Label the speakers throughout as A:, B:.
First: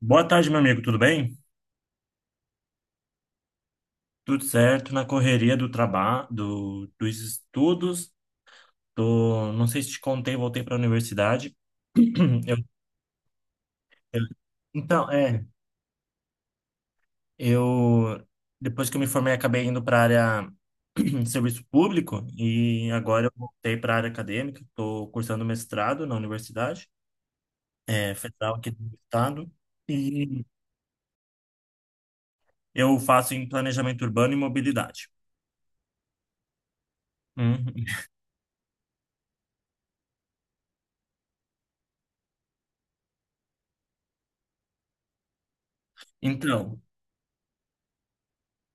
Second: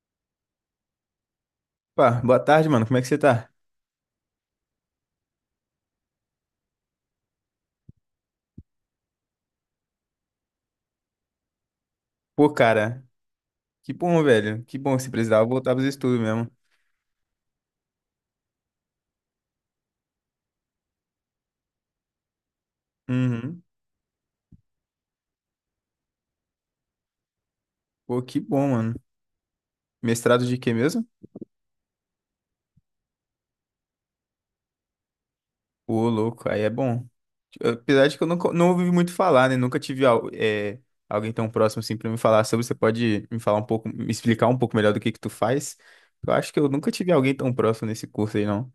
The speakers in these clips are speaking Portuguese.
A: Boa tarde, meu amigo, tudo bem?
B: Pá, boa tarde, mano. Como é que você tá?
A: Tudo certo, na correria do trabalho, dos estudos, não sei se te contei, voltei para a universidade.
B: Pô,
A: Eu,
B: cara, que bom,
A: eu-
B: velho. Que bom,
A: então,
B: se
A: é,
B: precisava voltar pros estudos mesmo.
A: eu, Depois que eu me formei, acabei indo para a área de serviço público e agora eu
B: Uhum.
A: voltei para a área acadêmica, estou cursando mestrado na universidade,
B: Pô, que
A: federal
B: bom,
A: aqui
B: mano.
A: do estado, e
B: Mestrado de quê mesmo?
A: eu faço em planejamento urbano e mobilidade.
B: Pô, louco, aí é bom.
A: Uhum.
B: Apesar de que eu nunca, não ouvi muito falar, né? Nunca tive alguém tão próximo assim pra me falar sobre. Você pode me falar um pouco, me explicar um pouco melhor do que tu faz? Eu acho que eu
A: Então,
B: nunca tive alguém tão próximo nesse curso aí, não.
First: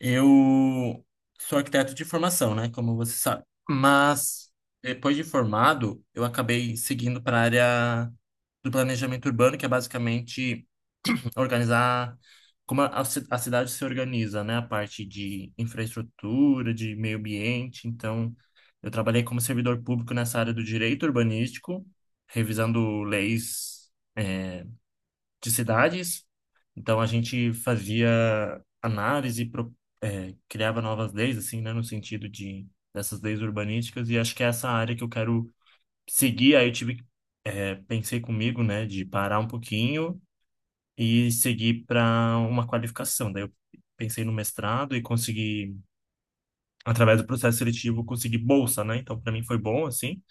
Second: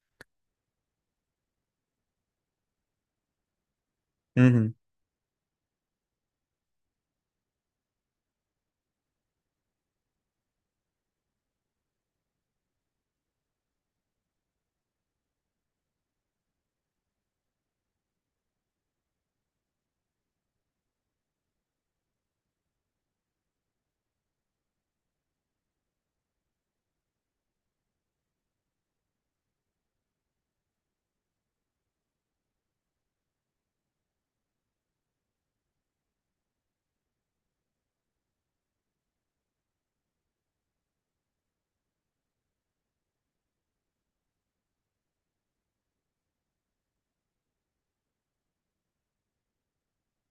A: eu sou arquiteto de formação, né? Como você sabe. Mas
B: Uhum.
A: depois de formado, eu acabei seguindo para a área do planejamento urbano, que é basicamente organizar como a cidade se organiza, né? A parte de infraestrutura, de meio ambiente. Então, eu trabalhei como servidor público nessa área do direito urbanístico, revisando leis de cidades. Então a gente fazia análise, criava novas leis, assim, né, no sentido de dessas leis urbanísticas. E acho que é essa área que eu quero seguir. Aí eu tive, que, pensei comigo, né, de parar um pouquinho e seguir para uma qualificação. Daí eu pensei no mestrado e consegui, através do processo seletivo, conseguir bolsa, né? Então para mim foi bom, assim.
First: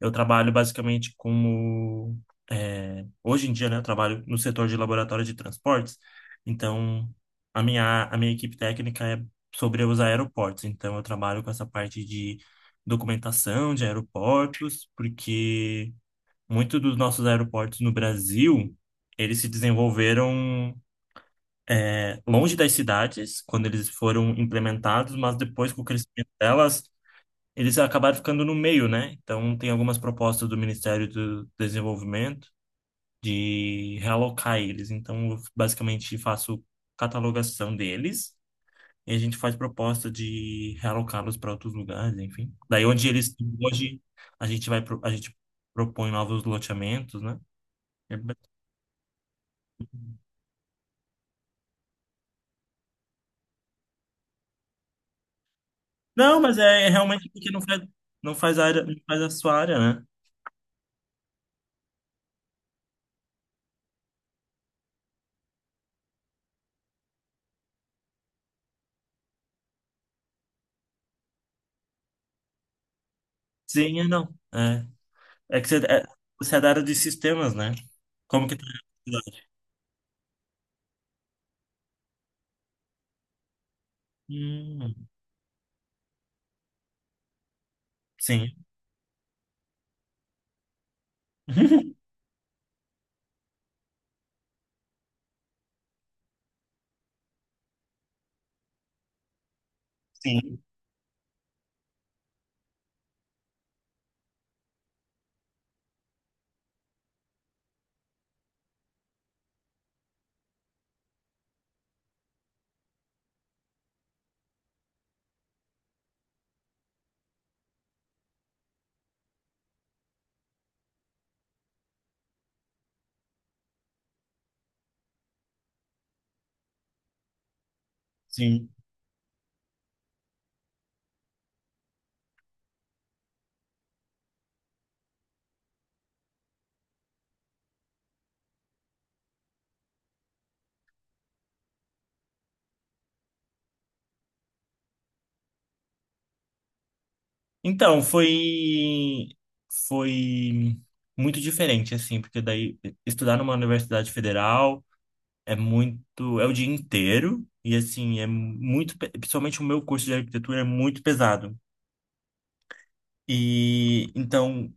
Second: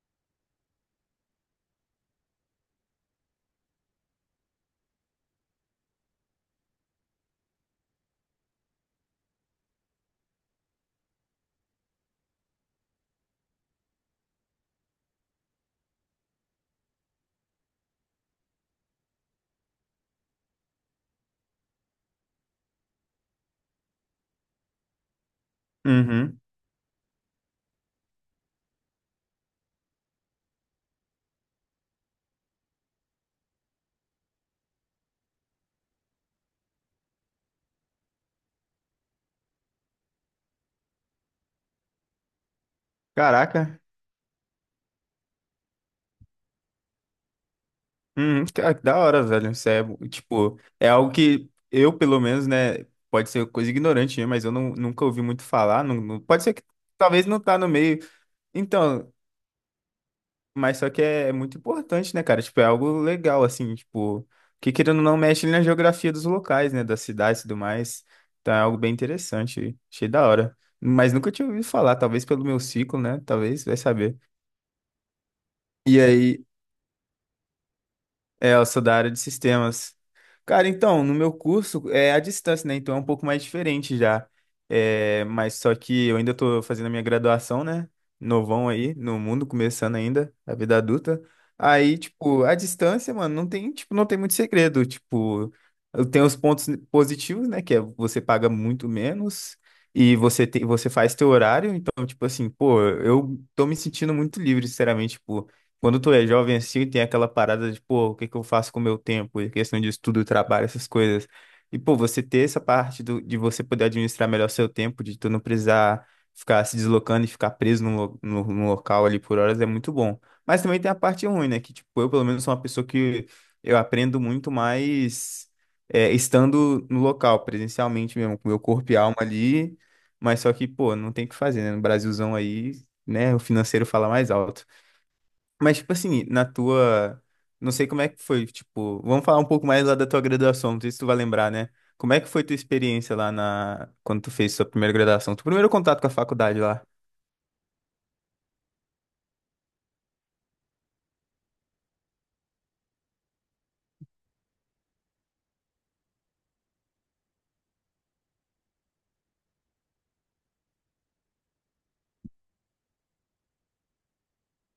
A: Eu trabalho basicamente como. Hoje em dia, né, eu trabalho no setor de laboratório de transportes, então a minha equipe técnica é sobre os aeroportos, então eu trabalho com essa parte de documentação de aeroportos, porque muitos dos nossos aeroportos no Brasil, eles se desenvolveram. Longe das cidades, quando eles foram implementados, mas depois com o crescimento
B: Uhum.
A: delas, eles acabaram ficando no meio, né? Então, tem algumas propostas do Ministério do Desenvolvimento de realocar eles. Então, eu basicamente faço catalogação deles e a gente faz proposta de realocá-los para outros lugares, enfim. Daí, onde eles estão
B: Caraca.
A: hoje, a gente propõe novos loteamentos, né? É ba-
B: Cara, que da hora, velho. Isso é, tipo, é algo que eu, pelo menos, né, pode ser coisa ignorante, né, mas eu não, nunca ouvi muito falar. Não,
A: Não,
B: pode ser
A: mas
B: que
A: é
B: talvez
A: realmente
B: não
A: porque
B: tá
A: não
B: no
A: faz,
B: meio.
A: não faz a área, não
B: Então,
A: faz a sua área, né?
B: mas só que é muito importante, né, cara? Tipo, é algo legal, assim, tipo, que querendo ou não mexe na geografia dos locais, né, das cidades e tudo mais. Então é algo bem interessante. Achei da hora. Mas nunca tinha ouvido falar, talvez pelo meu ciclo, né? Talvez, vai
A: Sim, é
B: saber.
A: não. É que
B: E aí.
A: você é da área de sistemas, né? Como
B: É,
A: que tá?
B: eu sou da área de sistemas. Cara, então, no meu curso é à distância, né? Então é um pouco mais diferente já.
A: Hum,
B: É, mas só que eu ainda tô fazendo a minha graduação, né?
A: sim.
B: Novão aí, no mundo, começando ainda, a vida adulta. Aí, tipo, à distância, mano, não tem, tipo, não tem muito segredo. Tipo, eu tenho os pontos positivos, né? Que é você paga muito menos e você
A: Sim,
B: tem, você faz teu horário. Então, tipo assim, pô, eu tô me sentindo muito livre, sinceramente, tipo. Quando tu é jovem assim, tem aquela parada de, pô, o que que eu faço com o meu tempo? E questão de estudo, trabalho, essas coisas. E, pô, você ter essa parte do, de você poder administrar melhor seu tempo, de tu não precisar ficar se deslocando e ficar preso num local ali por horas é muito bom. Mas também tem a parte ruim, né? Que, tipo, eu pelo menos sou uma pessoa que eu aprendo muito mais estando no local, presencialmente mesmo, com meu
A: sim.
B: corpo e alma ali. Mas só que, pô, não tem o que fazer, né? No Brasilzão aí, né? O financeiro fala mais alto. Mas, tipo assim, na tua. Não sei como é que foi, tipo. Vamos falar um pouco mais lá da tua graduação, não sei se tu vai lembrar, né? Como é que foi tua experiência lá na. Quando tu fez sua primeira graduação? Tu primeiro contato com a faculdade lá.
A: Então, foi muito diferente assim, porque daí estudar numa universidade federal é muito, é o dia inteiro e assim, é muito, pe- principalmente o meu curso de arquitetura é muito pesado. E então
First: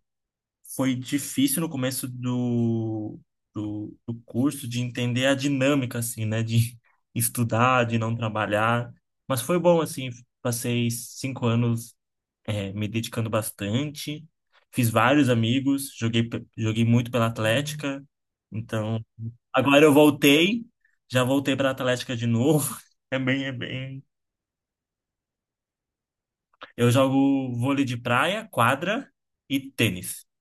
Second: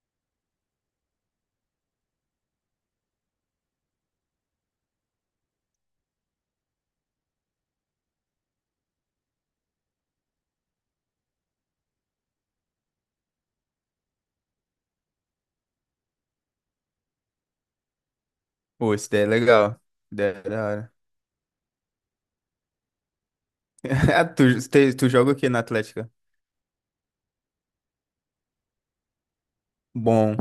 A: foi difícil no começo do curso de entender a dinâmica, assim, né? De estudar, de não trabalhar. Mas foi bom, assim, passei cinco anos, me dedicando bastante. Fiz vários amigos, joguei muito pela Atlética.
B: Pô,
A: Então,
B: isso daí é legal. Isso
A: agora eu
B: daí é
A: voltei,
B: da hora.
A: já voltei para Atlética de novo. É bem, é bem.
B: Ah, Tu joga o quê na Atlética?
A: Eu jogo vôlei de praia, quadra e tênis.
B: Bom,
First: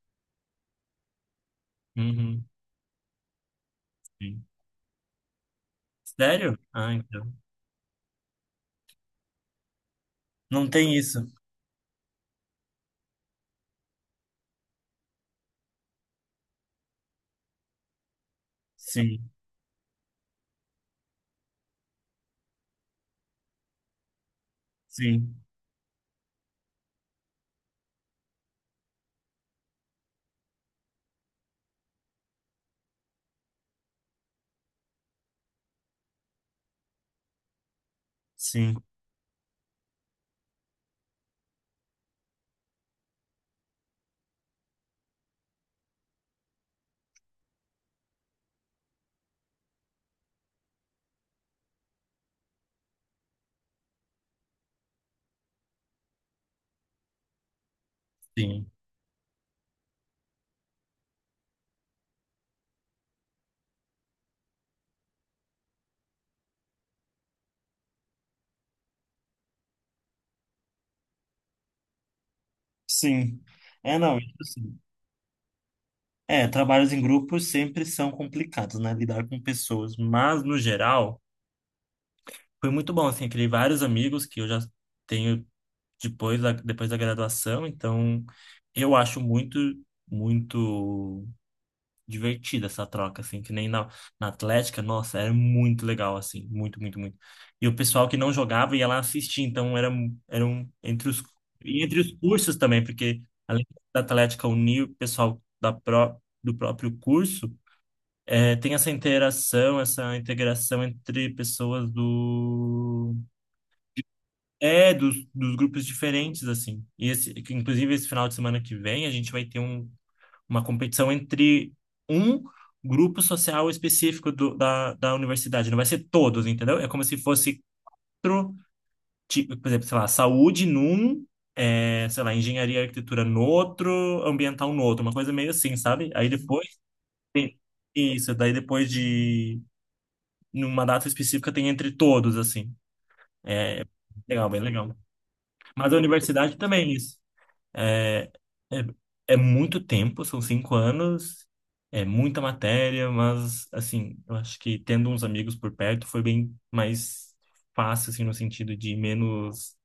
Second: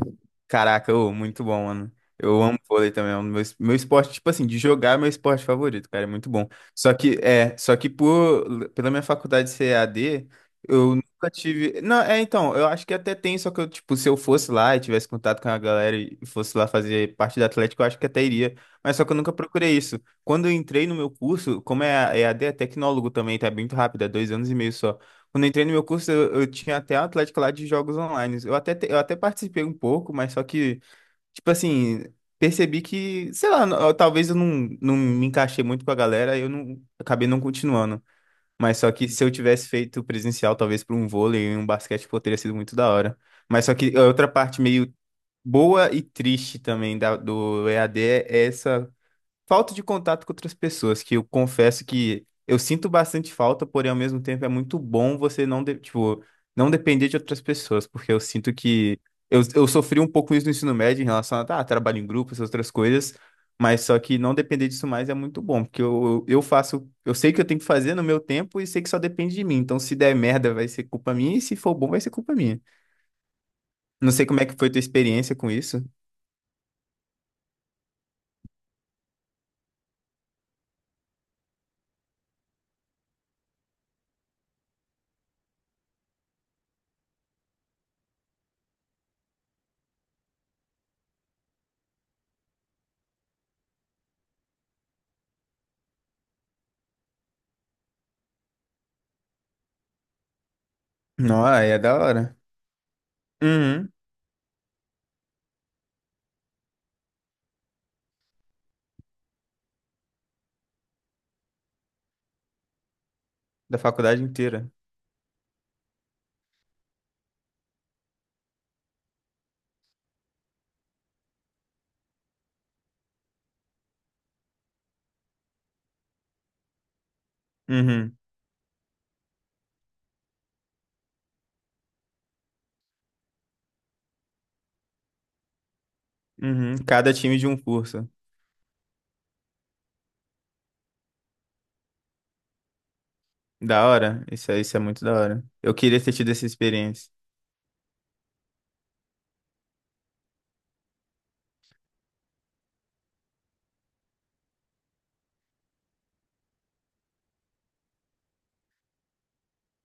B: caraca, ô, muito bom, mano. Eu
A: Uhum.
B: amo vôlei também, é um do meu esporte, tipo
A: Sim.
B: assim, de jogar é meu esporte favorito, cara, é muito bom.
A: Sério? Ah,
B: Só que,
A: então.
B: só que pela minha faculdade ser EAD
A: Não
B: eu
A: tem isso.
B: nunca tive. Não, então, eu acho que até tem, só que eu, tipo, se eu fosse lá e tivesse contato com a galera e fosse lá fazer parte da Atlético, eu acho que até iria. Mas só que eu
A: Sim,
B: nunca procurei isso. Quando eu entrei no meu curso, como é EAD é tecnólogo também, tá bem muito rápido, é 2 anos e meio só.
A: sim,
B: Quando eu entrei no meu curso, eu tinha até a Atlética lá de jogos online. Eu até participei um pouco, mas só que, tipo assim, percebi que, sei lá, talvez eu não, não me encaixei muito com a galera, aí eu não acabei não continuando.
A: sim,
B: Mas só que se eu tivesse feito presencial, talvez por um vôlei e um basquete, pô, teria sido muito da hora. Mas só que a outra parte meio boa e triste também do EAD é essa falta de contato com outras pessoas, que eu confesso que eu sinto bastante falta, porém ao mesmo tempo é muito bom você não, tipo, não depender de outras pessoas, porque eu sinto
A: sim,
B: que eu sofri um pouco isso no ensino médio em relação a tá, trabalho em grupo, essas outras coisas, mas só que não depender disso mais é muito bom, porque eu faço, eu sei que eu tenho que fazer no meu tempo e sei que só depende de mim, então se der merda vai ser culpa minha e se for bom vai ser culpa minha.
A: sim. É,
B: Não
A: não,
B: sei
A: isso
B: como é que foi
A: sim.
B: tua experiência com isso.
A: É, trabalhos em grupos sempre são complicados, né? Lidar com pessoas. Mas, no geral, foi muito bom, assim. Eu criei vários amigos que eu já tenho depois da graduação. Então, eu acho muito, muito. Divertida essa troca, assim, que nem na Atlética, nossa, era muito legal, assim, muito, muito, muito. E o pessoal que não jogava ia lá assistir, então era um, entre
B: Não, é
A: e
B: da
A: entre os
B: hora.
A: cursos também, porque além
B: Uhum,
A: da Atlética unir o pessoal do próprio curso, é, tem essa interação, essa integração entre pessoas do...
B: da faculdade inteira.
A: É, dos grupos diferentes, assim. E esse, que, inclusive, esse final de semana que vem, a gente vai ter uma competição entre um grupo social específico da universidade. Não vai ser todos, entendeu? É como se fosse,
B: Uhum.
A: pro, tipo, por exemplo, sei lá, saúde num, é, sei lá, engenharia e arquitetura no outro, ambiental no outro, uma coisa meio assim, sabe? Aí depois
B: Uhum, cada time de um
A: tem
B: curso.
A: isso, daí depois de, numa data específica, tem entre todos, assim.
B: Da hora.
A: Legal,
B: Isso
A: bem
B: é, isso é
A: legal.
B: muito da hora. Eu
A: Mas a
B: queria ter tido essa
A: universidade também, é
B: experiência.
A: isso. É, é, É muito tempo, são cinco anos, é muita matéria, mas, assim, eu acho que tendo uns amigos por perto foi bem mais fácil, assim, no sentido de menos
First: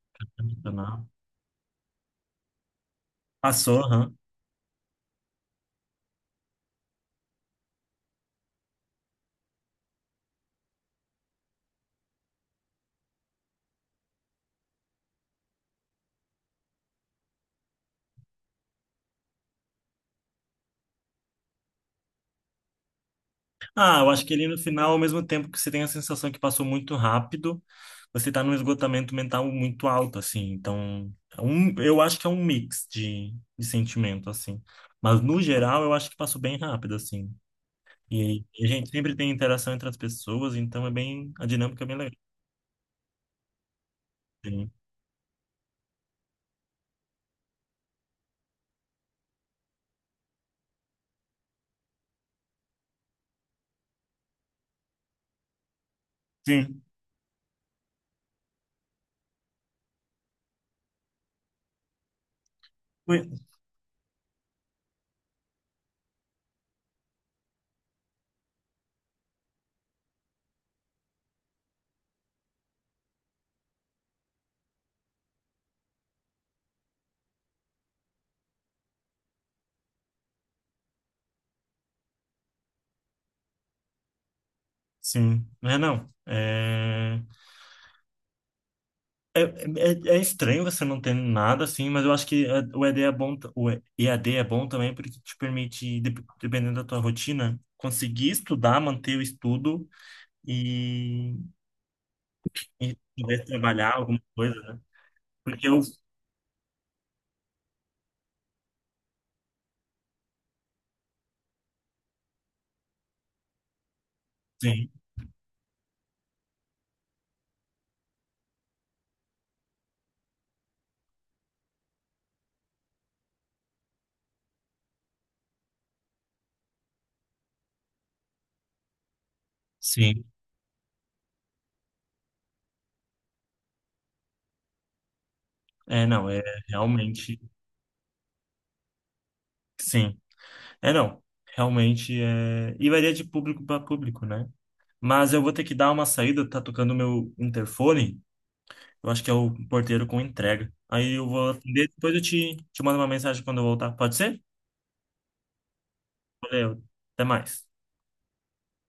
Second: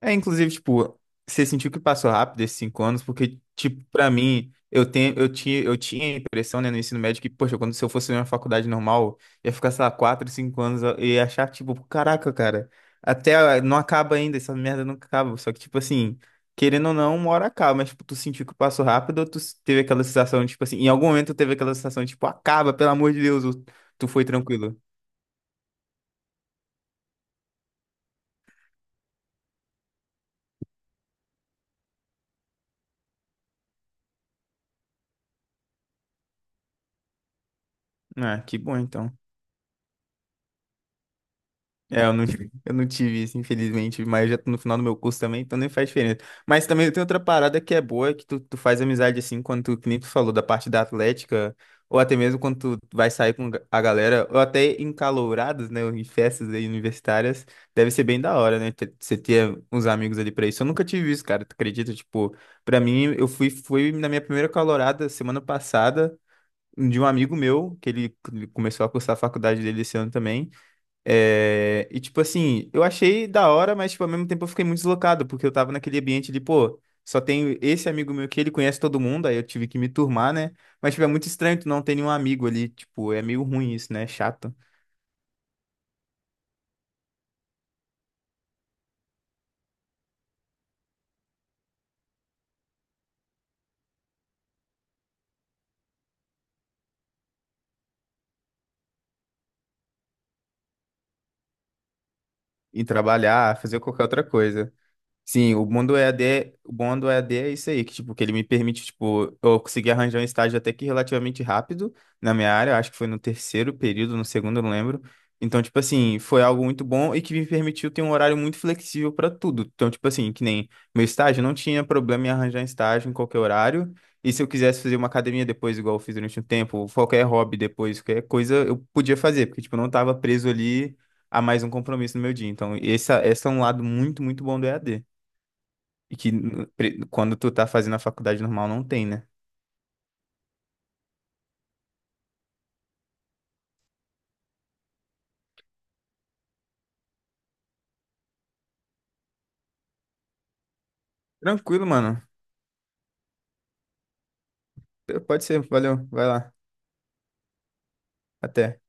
B: É, inclusive, tipo,
A: emocional.
B: você sentiu que passou rápido esses 5 anos, porque,
A: Passou,
B: tipo, pra
A: aham.
B: mim, eu tinha a impressão, né, no ensino médio que, poxa, quando se eu fosse numa faculdade normal, ia ficar, sei lá, 4, 5 anos e ia achar, tipo, caraca, cara, até ah, não acaba ainda, essa merda nunca acaba. Só que, tipo assim, querendo ou não, uma hora acaba, mas, tipo, tu sentiu que passou rápido ou tu teve aquela sensação, tipo assim, em algum momento tu teve aquela sensação, tipo, acaba, pelo amor de Deus, ou
A: Ah,
B: tu
A: eu acho
B: foi
A: que ali no
B: tranquilo.
A: final, ao mesmo tempo que você tem a sensação que passou muito rápido, você tá num esgotamento mental muito alto, assim. Então, é um, eu acho que é um mix de sentimento, assim. Mas, no geral, eu acho que passou bem rápido, assim.
B: Ah, que
A: E a
B: bom,
A: gente
B: então.
A: sempre tem interação entre as pessoas, então é bem, a dinâmica é bem
B: É, eu
A: legal.
B: não, eu não tive isso, infelizmente, mas já tô no
A: Sim,
B: final do meu curso também, então nem faz diferença. Mas também tem outra parada que é boa, que tu faz amizade assim, quando tu, que nem tu falou, da parte da Atlética, ou até mesmo quando tu vai sair com a galera, ou até em calouradas, né, ou em festas aí
A: sim,
B: universitárias, deve ser bem da hora, né, você ter uns amigos ali pra isso. Eu nunca tive isso, cara, tu acredita? Tipo, pra mim,
A: Ui,
B: eu fui na minha primeira calourada semana passada, de um amigo meu, que ele começou a cursar a faculdade dele esse ano também, e tipo assim, eu achei da hora, mas tipo, ao mesmo tempo eu fiquei muito deslocado, porque eu tava naquele ambiente de, pô, só tenho esse amigo meu que ele conhece todo mundo, aí eu tive que me turmar, né? Mas tipo, é muito estranho tu não ter nenhum amigo ali, tipo, é meio ruim isso, né? É chato.
A: sim. Mas não, é estranho você não ter nada assim, mas eu acho que é, o ED é bom, EAD é bom também porque te permite, dependendo da tua rotina, conseguir estudar, manter o estudo e,
B: E
A: e poder
B: trabalhar, fazer
A: trabalhar
B: qualquer
A: alguma
B: outra
A: coisa,
B: coisa.
A: né?
B: Sim, o
A: Porque eu,
B: bom do EAD o bom do E A D é isso aí, que, tipo, que ele me permite, tipo, eu consegui arranjar um estágio até que relativamente rápido na minha área, eu acho que foi no terceiro período, no segundo, eu não
A: sim,
B: lembro. Então, tipo assim, foi algo muito bom e que me permitiu ter um horário muito flexível para tudo. Então, tipo assim, que nem meu estágio, não tinha problema em arranjar estágio em qualquer horário. E se eu quisesse fazer uma academia depois, igual eu fiz durante um tempo, ou qualquer hobby depois, qualquer coisa, eu podia fazer, porque, tipo, eu não estava
A: sim,
B: preso ali a mais um compromisso no meu dia. Então, esse é um lado muito, muito bom do EAD
A: é,
B: e
A: não,
B: que
A: é
B: quando
A: realmente,
B: tu tá fazendo a faculdade normal não tem, né?
A: sim. É, não. Realmente é. E varia de público para público, né? Mas eu vou ter que dar uma saída, tá tocando o meu interfone. Eu acho que é o porteiro com entrega. Aí eu vou
B: Tranquilo,
A: atender, depois eu
B: mano.
A: te mando uma mensagem quando eu voltar. Pode ser?
B: Pode ser, valeu, vai lá.
A: Valeu. Até mais.
B: Até.